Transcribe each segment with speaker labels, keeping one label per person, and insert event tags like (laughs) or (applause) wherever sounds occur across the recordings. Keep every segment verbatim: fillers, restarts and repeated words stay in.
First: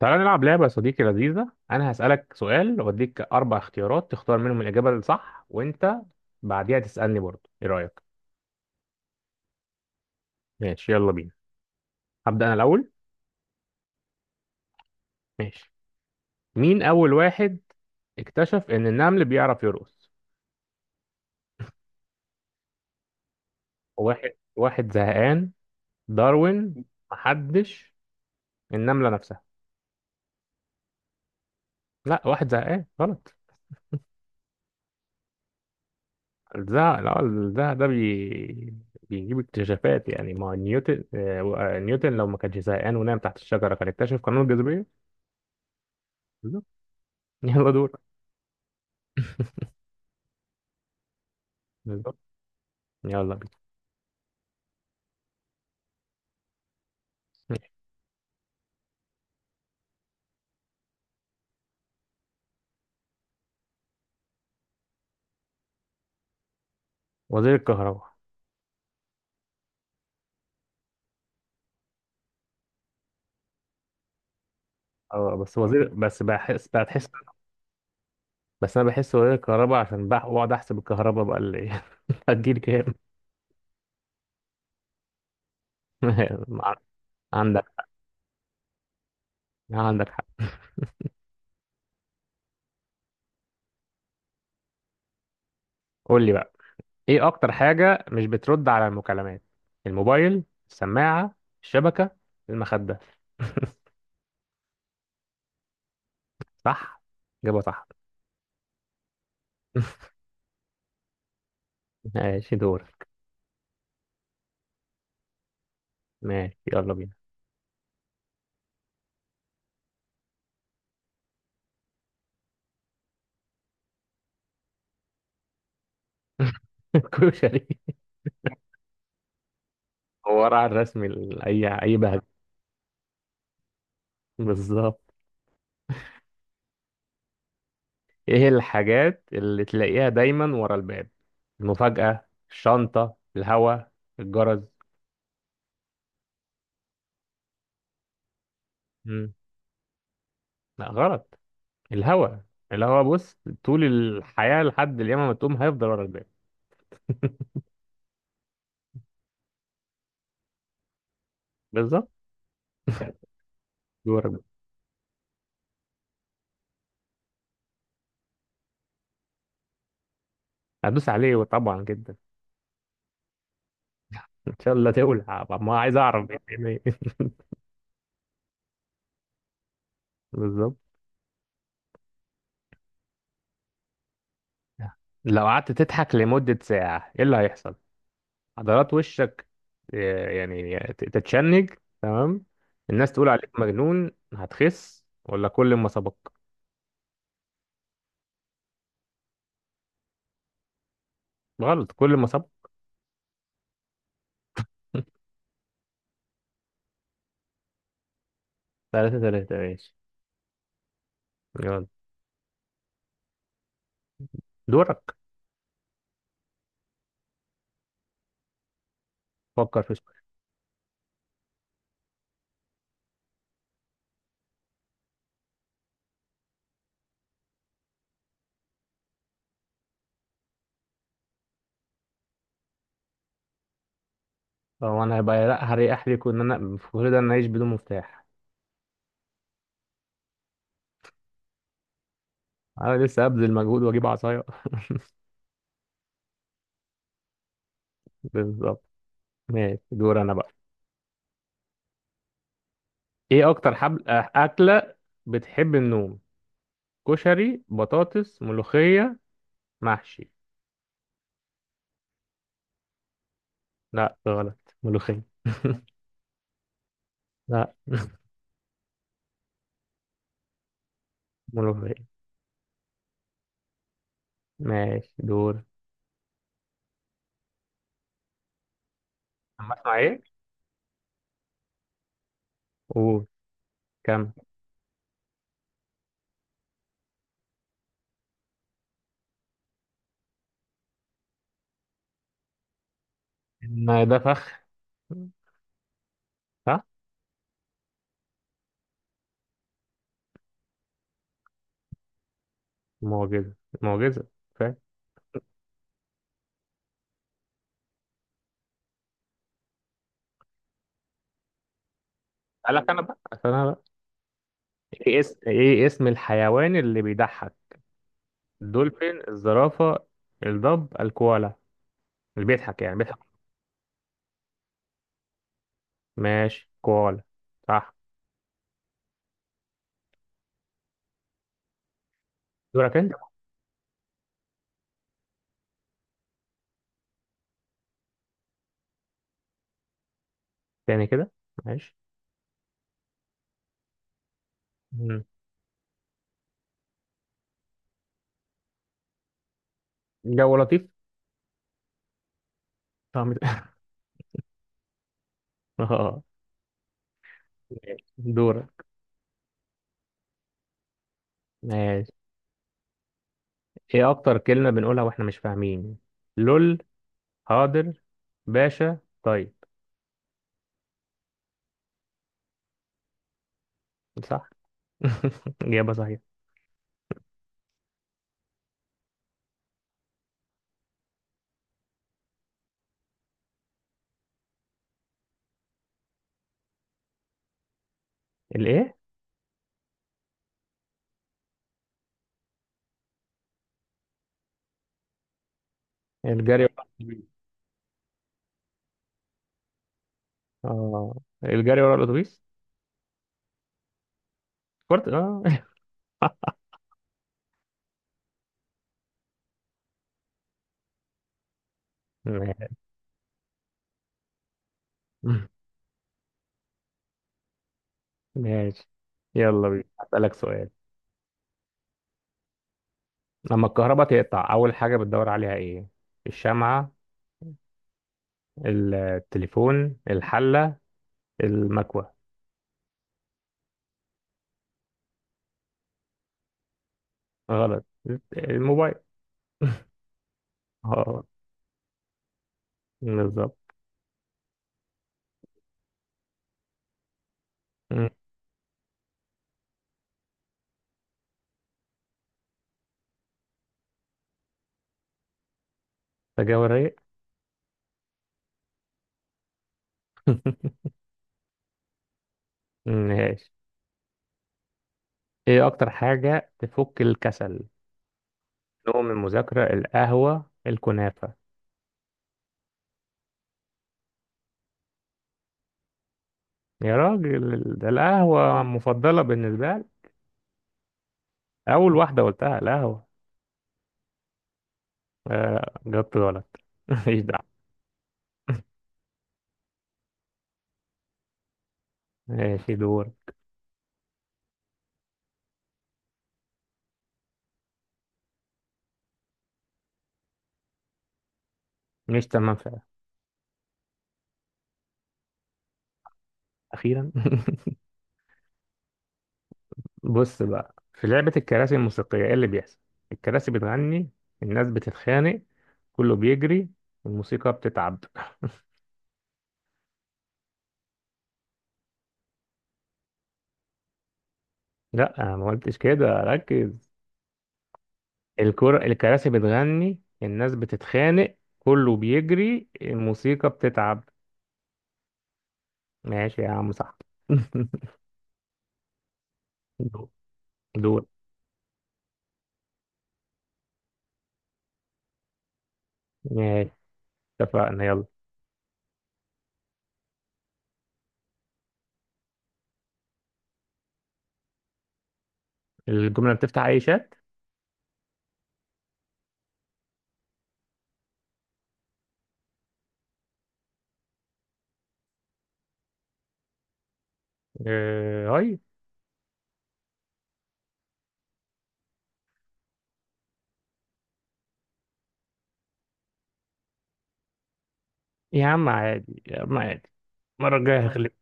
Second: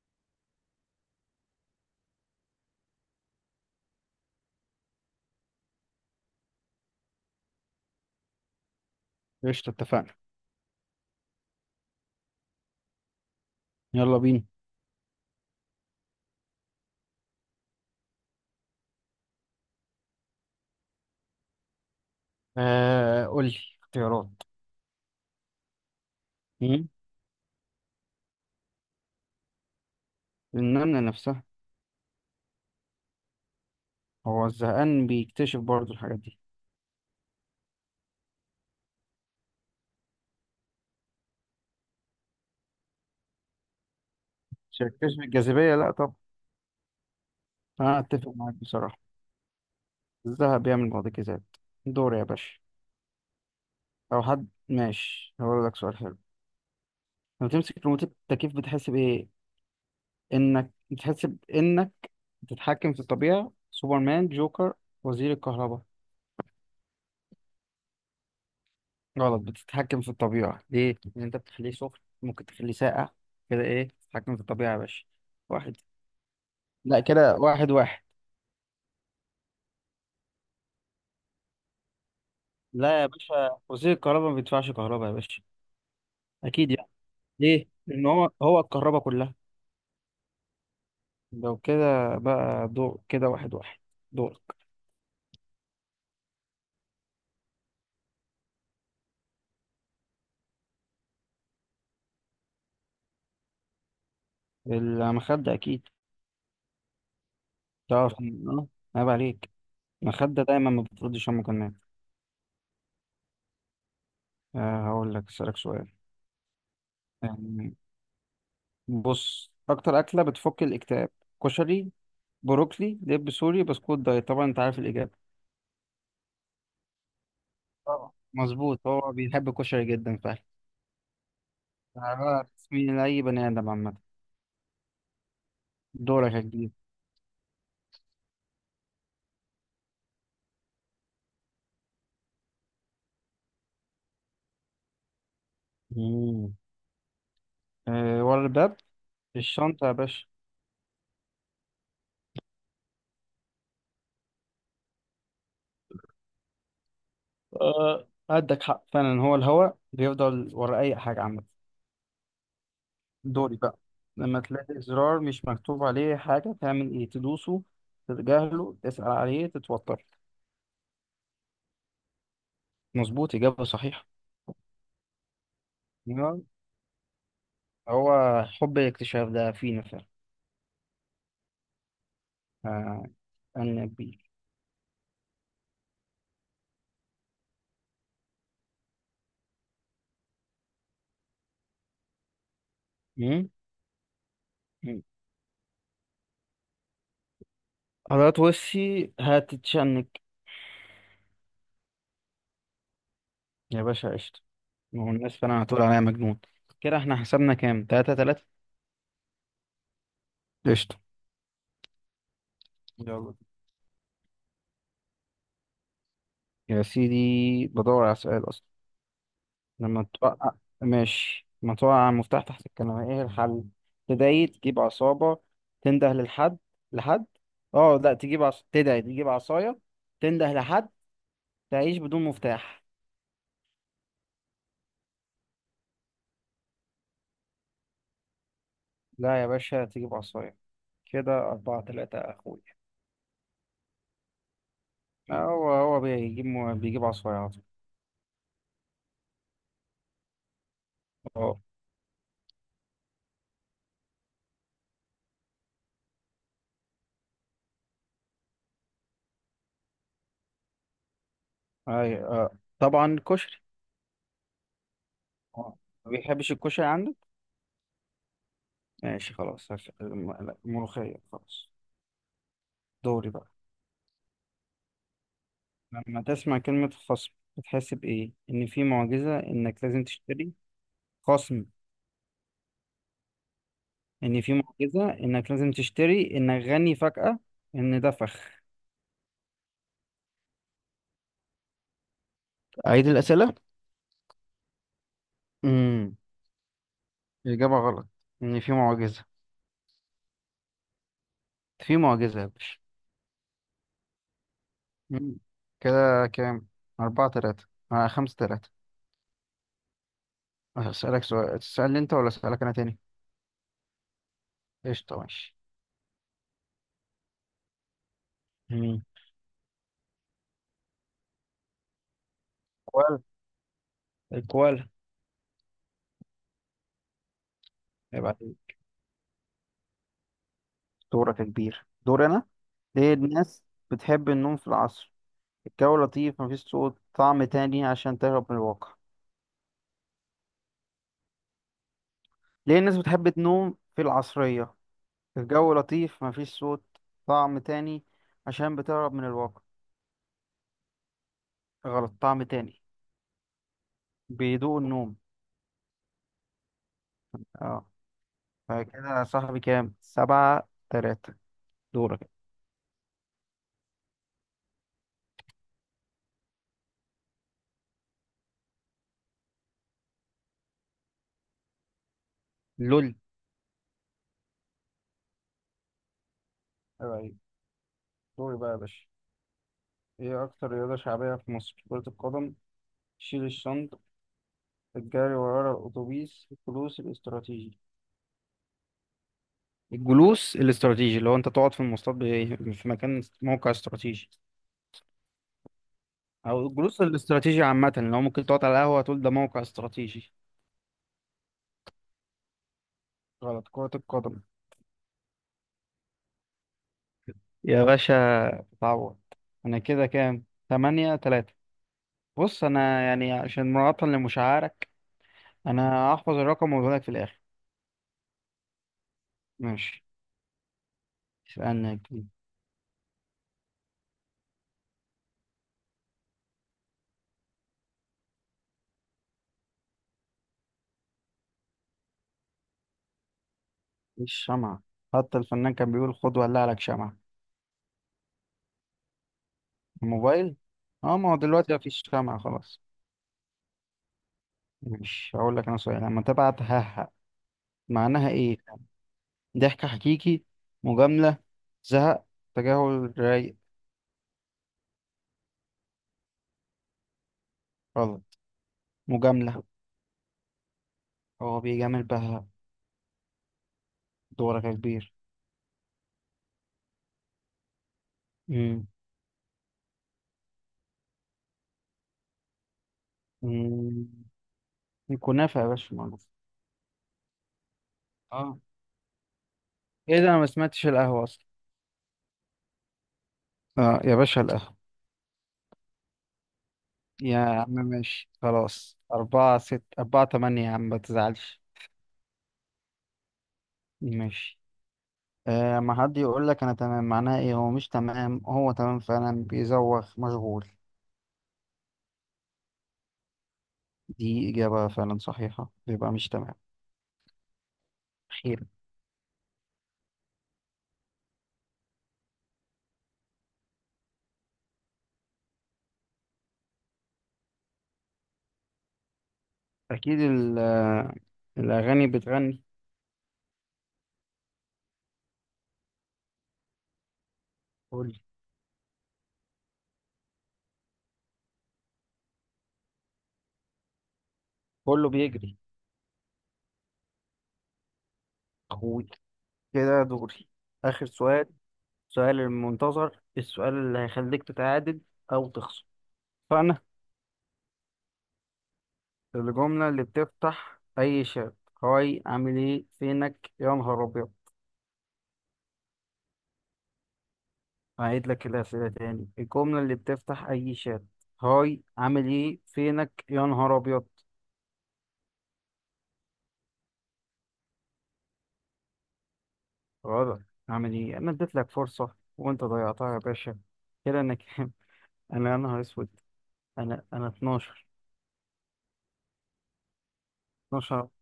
Speaker 1: تعالى نلعب لعبة يا صديقي لذيذة. أنا هسألك سؤال وأديك أربع اختيارات تختار منهم الإجابة الصح، وأنت بعديها تسألني برضه. إيه رأيك؟
Speaker 2: قشطة، اتفقنا.
Speaker 1: ماشي، يلا بينا. هبدأ أنا الأول.
Speaker 2: يلا بينا.
Speaker 1: ماشي. مين أول واحد اكتشف إن النمل بيعرف يرقص؟
Speaker 2: آه، قول لي اختيارات.
Speaker 1: واحد واحد زهقان، داروين،
Speaker 2: مم.
Speaker 1: محدش، النملة نفسها.
Speaker 2: النملة نفسها.
Speaker 1: لا، واحد زهقان غلط.
Speaker 2: هو الزهقان بيكتشف برضه الحاجات دي؟
Speaker 1: الزهق، لا، الزهق ده بي... بيجيب اكتشافات. يعني ما هو نيوتن آه، نيوتن لو ما كانش زهقان ونام تحت الشجرة كان اكتشف قانون الجاذبية.
Speaker 2: شكلش الجاذبية، لا طب.
Speaker 1: (laughs) يلا دور.
Speaker 2: أنا أتفق معاك بصراحة. الذهب بيعمل معجزات. دور
Speaker 1: بالظبط.
Speaker 2: يا باشا.
Speaker 1: يلا بينا.
Speaker 2: أو حد، ماشي، هقول لك سؤال حلو. لما تمسك ريموت التكييف بتحس بإيه؟ إنك بتحس بإنك بتتحكم في الطبيعة، سوبرمان، جوكر، وزير الكهرباء.
Speaker 1: وزير الكهرباء.
Speaker 2: غلط، بتتحكم في الطبيعة ليه؟ لأن أنت بتخليه سخن ممكن تخليه ساقع، كده إيه، تتحكم في الطبيعة يا باشا.
Speaker 1: اه، بس
Speaker 2: واحد،
Speaker 1: وزير، بس بحس
Speaker 2: لا
Speaker 1: بتحس.
Speaker 2: كده واحد واحد.
Speaker 1: بس انا بحس وزير الكهرباء عشان بح- بقعد احسب الكهرباء بقى اللي ايه (laughs) هتجيلي كام.
Speaker 2: لا يا باشا، وزير الكهرباء ما بيدفعش كهرباء يا باشا،
Speaker 1: (laughs)
Speaker 2: أكيد
Speaker 1: مع-
Speaker 2: يعني.
Speaker 1: عندك.
Speaker 2: ليه؟ لأن هو هو الكهرباء كلها.
Speaker 1: عندك حق.
Speaker 2: لو كده بقى دور كده، واحد واحد. دور.
Speaker 1: قول لي بقى. ايه اكتر حاجة مش بترد على المكالمات؟ الموبايل، السماعة، الشبكة، المخدة. (laughs)
Speaker 2: المخدة أكيد.
Speaker 1: صح، إجابة صح.
Speaker 2: تعرف إن- أه عيب عليك.
Speaker 1: (laughs)
Speaker 2: المخدة دايما ما بتردش، أمك النايم.
Speaker 1: ماشي، دور.
Speaker 2: آه، هقول لك أسألك سؤال،
Speaker 1: ماشي، يلا بينا.
Speaker 2: يعني بص، أكتر أكلة بتفك الاكتئاب، كشري، بروكلي، دب سوري، بسكوت دايت. طبعا انت عارف الاجابه.
Speaker 1: (laughs) كشري.
Speaker 2: طبعا مظبوط، هو بيحب الكشري جدا
Speaker 1: هو
Speaker 2: فعلا.
Speaker 1: ورا الرسم ال- اي اي بهجة.
Speaker 2: عبارة تسمين لاي بني ادم عامه.
Speaker 1: بالظبط.
Speaker 2: دورك يا كبير.
Speaker 1: ايه الحاجات اللي تلاقيها دايما ورا الباب؟ المفاجأة، الشنطة، الهوا، الجرس.
Speaker 2: مم. أه، ورا الباب.
Speaker 1: مم.
Speaker 2: في الشنطه يا باشا.
Speaker 1: لا، غلط. الهوا. الهوا بص، طول الحياة لحد اليوم ما تقوم هيفضل ورا الباب.
Speaker 2: أه، عندك حق فعلا، هو الهوا بيفضل ورا اي حاجه عامه.
Speaker 1: بالظبط. (laughs)
Speaker 2: دوري بقى.
Speaker 1: ورا
Speaker 2: لما
Speaker 1: الباب.
Speaker 2: تلاقي زرار مش مكتوب عليه حاجه، تعمل ايه؟ تدوسه، تتجاهله، تسأل عليه، تتوتر.
Speaker 1: هدوس عليه طبعا جدا.
Speaker 2: مظبوط، اجابه صحيحه.
Speaker 1: ان شاء الله تولع. طب ما عايز اعرف (laughs) إيه-
Speaker 2: أيوة،
Speaker 1: إيه- إيه.
Speaker 2: هو حب الاكتشاف ده فينا فعلا.
Speaker 1: (laughs) بالظبط.
Speaker 2: آه، أنا بيه.
Speaker 1: لو قعدت تضحك لمدة ساعة ايه اللي هيحصل؟ عضلات وشك، آه، يعني ت- تتشنج، تمام، الناس تقول
Speaker 2: مم؟
Speaker 1: عليك مجنون،
Speaker 2: مم.
Speaker 1: هتخس، ولا كل ما سبق.
Speaker 2: حضرات وشي هتتشنج.
Speaker 1: غلط، كل ما سبق.
Speaker 2: يا باشا قشطة، ما هو الناس فعلا هتقول عليا مجنون. كده احنا حسبنا كام؟ تلاتة تلاتة.
Speaker 1: ثلاثة ثلاثة. ماشي،
Speaker 2: قشطة.
Speaker 1: يلا.
Speaker 2: يلا.
Speaker 1: دورك.
Speaker 2: يا سيدي، بدور على سؤال أصلا.
Speaker 1: فكر في
Speaker 2: لما
Speaker 1: سؤال.
Speaker 2: توقع ماشي، لما توقع المفتاح تحت الكنبة ايه الحل؟ تدعي، تجيب عصابة، تنده للحد، لحد اه لا تجيب عص... تدعي تجيب عصاية، تنده لحد، تعيش بدون مفتاح.
Speaker 1: هو انا هيبقى لا، هريح ليكوا ان انا في كل ده، انا اعيش بدون مفتاح.
Speaker 2: لا يا باشا، تجيب عصاية. كده أربعة تلاتة يا أخوي.
Speaker 1: انا لسه ابذل مجهود واجيب عصاية. (laughs)
Speaker 2: هو هو بيجيب بيجيب عصايات.
Speaker 1: بالظبط. ماشي، دور انا بقى.
Speaker 2: اه،
Speaker 1: ايه اكتر حبل أه، اكلة بتحب النوم؟ كشري، بطاطس، ملوخية، محشي.
Speaker 2: اي اه طبعا كشري.
Speaker 1: لا، غلط، ملوخية.
Speaker 2: آه.
Speaker 1: (laughs)
Speaker 2: ما بيحبش الكشري عندك؟
Speaker 1: لا،
Speaker 2: ماشي خلاص، هف- الم- لا، الملوخية خلاص.
Speaker 1: ملوخية.
Speaker 2: دوري بقى.
Speaker 1: ماشي، دور.
Speaker 2: لما تسمع كلمة خصم بتحس بإيه؟ إن في معجزة
Speaker 1: أما
Speaker 2: إنك
Speaker 1: اسمع
Speaker 2: لازم
Speaker 1: ايه؟
Speaker 2: تشتري. خصم.
Speaker 1: قول. كم؟
Speaker 2: إن في معجزة إنك لازم تشتري، إنك غني فجأة، إن ده فخ. أعيد الأسئلة.
Speaker 1: إن ده فخ.
Speaker 2: امم
Speaker 1: صح.
Speaker 2: الإجابة غلط، إن في معجزة. في معجزة يا باشا.
Speaker 1: معجزة، معجزة، فاهم.
Speaker 2: مم. كده كام؟ أربعة تلاتة. آه، خمسة تلاتة. هسألك سؤال، تسألني أنت ولا أسألك أنا
Speaker 1: قالك
Speaker 2: تاني؟
Speaker 1: أنا بقى.
Speaker 2: قشطة،
Speaker 1: إيه اسم
Speaker 2: ماشي.
Speaker 1: إيه اسم الحيوان اللي بيضحك؟
Speaker 2: مم.
Speaker 1: الدولفين، الزرافة، الضب، الكوالا. اللي بيضحك يعني بيضحك.
Speaker 2: كوال الكوالا.
Speaker 1: ماشي، كوالا. صح.
Speaker 2: يبقى دورك يا كبير، دور أنا.
Speaker 1: دورك أنت.
Speaker 2: ليه الناس بتحب النوم في العصر؟ الجو لطيف، مفيش صوت، طعم تاني، عشان تهرب من الواقع.
Speaker 1: تاني كده، ماشي.
Speaker 2: ليه الناس بتحب تنوم في العصرية؟
Speaker 1: مم.
Speaker 2: الجو لطيف، مفيش صوت، طعم تاني، عشان بتهرب من الواقع.
Speaker 1: جو لطيف.
Speaker 2: غلط، طعم تاني،
Speaker 1: طعم. (laughs)
Speaker 2: بيدوق النوم.
Speaker 1: اه.
Speaker 2: اه.
Speaker 1: ماشي. دورك.
Speaker 2: فكده يا صاحبي كام؟ سبعة تلاتة.
Speaker 1: ماشي.
Speaker 2: دورك.
Speaker 1: ايه اكتر كلمة بنقولها واحنا مش فاهمين؟ لول، حاضر، باشا، طيب.
Speaker 2: لول.
Speaker 1: صح. (laughs) إجابة صحيحة.
Speaker 2: أيوة، دوري بقى يا باشا. ايه اكتر رياضة شعبية في مصر؟ كرة القدم، شيل الشنط، الجري ورا الاتوبيس، الجلوس الاستراتيجي.
Speaker 1: الإيه؟
Speaker 2: الجلوس الاستراتيجي اللي هو انت تقعد في المواصلات ب- في مكان موقع استراتيجي.
Speaker 1: الجري،
Speaker 2: او
Speaker 1: لا، ورا
Speaker 2: الجلوس
Speaker 1: الأتوبيس.
Speaker 2: الاستراتيجي عامة، اللي هو ممكن تقعد على القهوة تقول ده موقع استراتيجي.
Speaker 1: آه. الجري ورا الأتوبيس.
Speaker 2: غلط، كرة القدم
Speaker 1: كرة، آه.
Speaker 2: يا باشا، اتعوض. انا كده كام؟ تمانية تلاتة.
Speaker 1: (laughs)
Speaker 2: بص،
Speaker 1: ماشي.
Speaker 2: انا يعني عشان مراعاة لمشاعرك انا هحفظ الرقم واقول لك في الاخر.
Speaker 1: ماشي. يلا بينا
Speaker 2: ماشي،
Speaker 1: أسألك سؤال.
Speaker 2: اسألني.
Speaker 1: لما الكهرباء تقطع أول حاجة بتدور عليها إيه؟ الشمعة، التليفون، الحلة، المكوة.
Speaker 2: مفيش شمعة، حتى الفنان كان بيقول خد ولع لك شمعة.
Speaker 1: غلط. الموبايل.
Speaker 2: الموبايل. اه،
Speaker 1: اه.
Speaker 2: ما هو دلوقتي مفيش شمعة خلاص.
Speaker 1: بالظبط.
Speaker 2: مش هقول لك انا سؤال، لما تبعت ههق
Speaker 1: مم.
Speaker 2: معناها ايه؟ ضحك حكيكي، مجاملة، زهق، تجاهل رايق.
Speaker 1: تجاوب رايق.
Speaker 2: غلط، مجاملة.
Speaker 1: (laughs)
Speaker 2: هو بيجامل بها.
Speaker 1: ماشي.
Speaker 2: دورك يا كبير.
Speaker 1: إيه أكتر حاجة تفك الكسل؟
Speaker 2: امم
Speaker 1: نوم، المذاكرة، القهوة، الكنافة.
Speaker 2: أمم. الكنافة يا باشا معروف.
Speaker 1: يا راجل ده
Speaker 2: اه،
Speaker 1: القهوة مفضلة بالنسبة لي.
Speaker 2: ايه ده، انا ما سمعتش القهوة اصلا.
Speaker 1: أول واحدة قلتها القهوة.
Speaker 2: اه يا باشا، القهوة.
Speaker 1: آه جبت غلط. (laughs) مفيش
Speaker 2: يا
Speaker 1: دعوة.
Speaker 2: عم ماشي خلاص، أربعة ست، أربعة تمانية، يا عم ما تزعلش.
Speaker 1: ماشي، دور.
Speaker 2: ماشي. آه، ما حد يقول لك انا تمام معناه ايه؟ هو مش تمام، هو تمام فعلا بيزوغ مشغول.
Speaker 1: مش تمام فعلا.
Speaker 2: دي اجابة فعلا صحيحة، بيبقى مش تمام.
Speaker 1: أخيرا.
Speaker 2: خير.
Speaker 1: (laughs) بص بقى في لعبة الكراسي الموسيقية إيه اللي بيحصل؟ الكراسي بتغني، الناس بتتخانق، كله بيجري، الموسيقى بتتعب.
Speaker 2: اكيد ال- آه، الاغاني بتغني.
Speaker 1: لا، أنا ما قلتش كده، ركز.
Speaker 2: كل
Speaker 1: الكرة الكراسي بتغني، الناس بتتخانق، كله بيجري، الموسيقى بتتعب.
Speaker 2: كله بيجري.
Speaker 1: ماشي يا عم، صح.
Speaker 2: اخوي، كده
Speaker 1: (laughs)
Speaker 2: دوري.
Speaker 1: دور.
Speaker 2: اخر سؤال، سؤال المنتظر، السؤال اللي هيخليك تتعادل او تخسر
Speaker 1: ماشي،
Speaker 2: فانا.
Speaker 1: اتفقنا، يلا.
Speaker 2: الجملة اللي بتفتح اي شات، هاي، عامل ايه، فينك يا نهار ابيض.
Speaker 1: الجملة بتفتح أي شات.
Speaker 2: هعيد لك الأسئلة تاني، الجملة اللي بتفتح أي شات، هاي، عامل إيه، فينك يا نهار أبيض.
Speaker 1: آه، هاي.
Speaker 2: غلط، عامل إيه، أنا اديت لك فرصة وأنت ضيعتها يا باشا. كده أنا كام؟ (laughs) أنا يا نهار أسود، أنا أنا اتناشر.
Speaker 1: يا عم عادي، يا عم عادي. المرة الجاية
Speaker 2: اتناشر.
Speaker 1: هغلب.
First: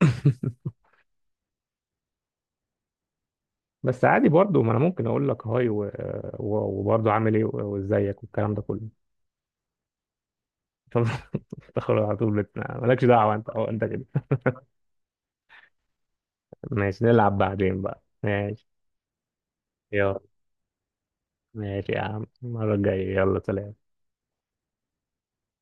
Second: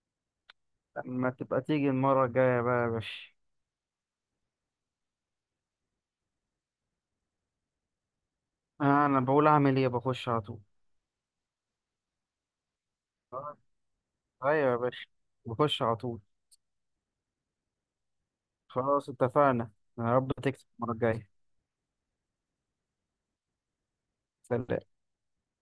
Speaker 1: (laughs)
Speaker 2: لما تبقى تيجي المرة الجاية بقى يا باشا.
Speaker 1: بس عادي برضه، ما أنا ممكن أقول لك هاي و... و... وبرضه عامل إيه و- وإزيك والكلام ده كله.
Speaker 2: آه، أنا بقول أعمل إيه؟ بخش على طول.
Speaker 1: (laughs) تخرج على طول بت- مالكش دعوة، أنت
Speaker 2: آه،
Speaker 1: أو أنت كده.
Speaker 2: أيوة يا باشا، بخش على طول.
Speaker 1: ماشي، نلعب بعدين بقى، ماشي.
Speaker 2: خلاص اتفقنا. يا
Speaker 1: يلا.
Speaker 2: رب تكسب المرة الجاية.
Speaker 1: ماشي يا عم، المرة الجاية، يلا سلام.
Speaker 2: سلام.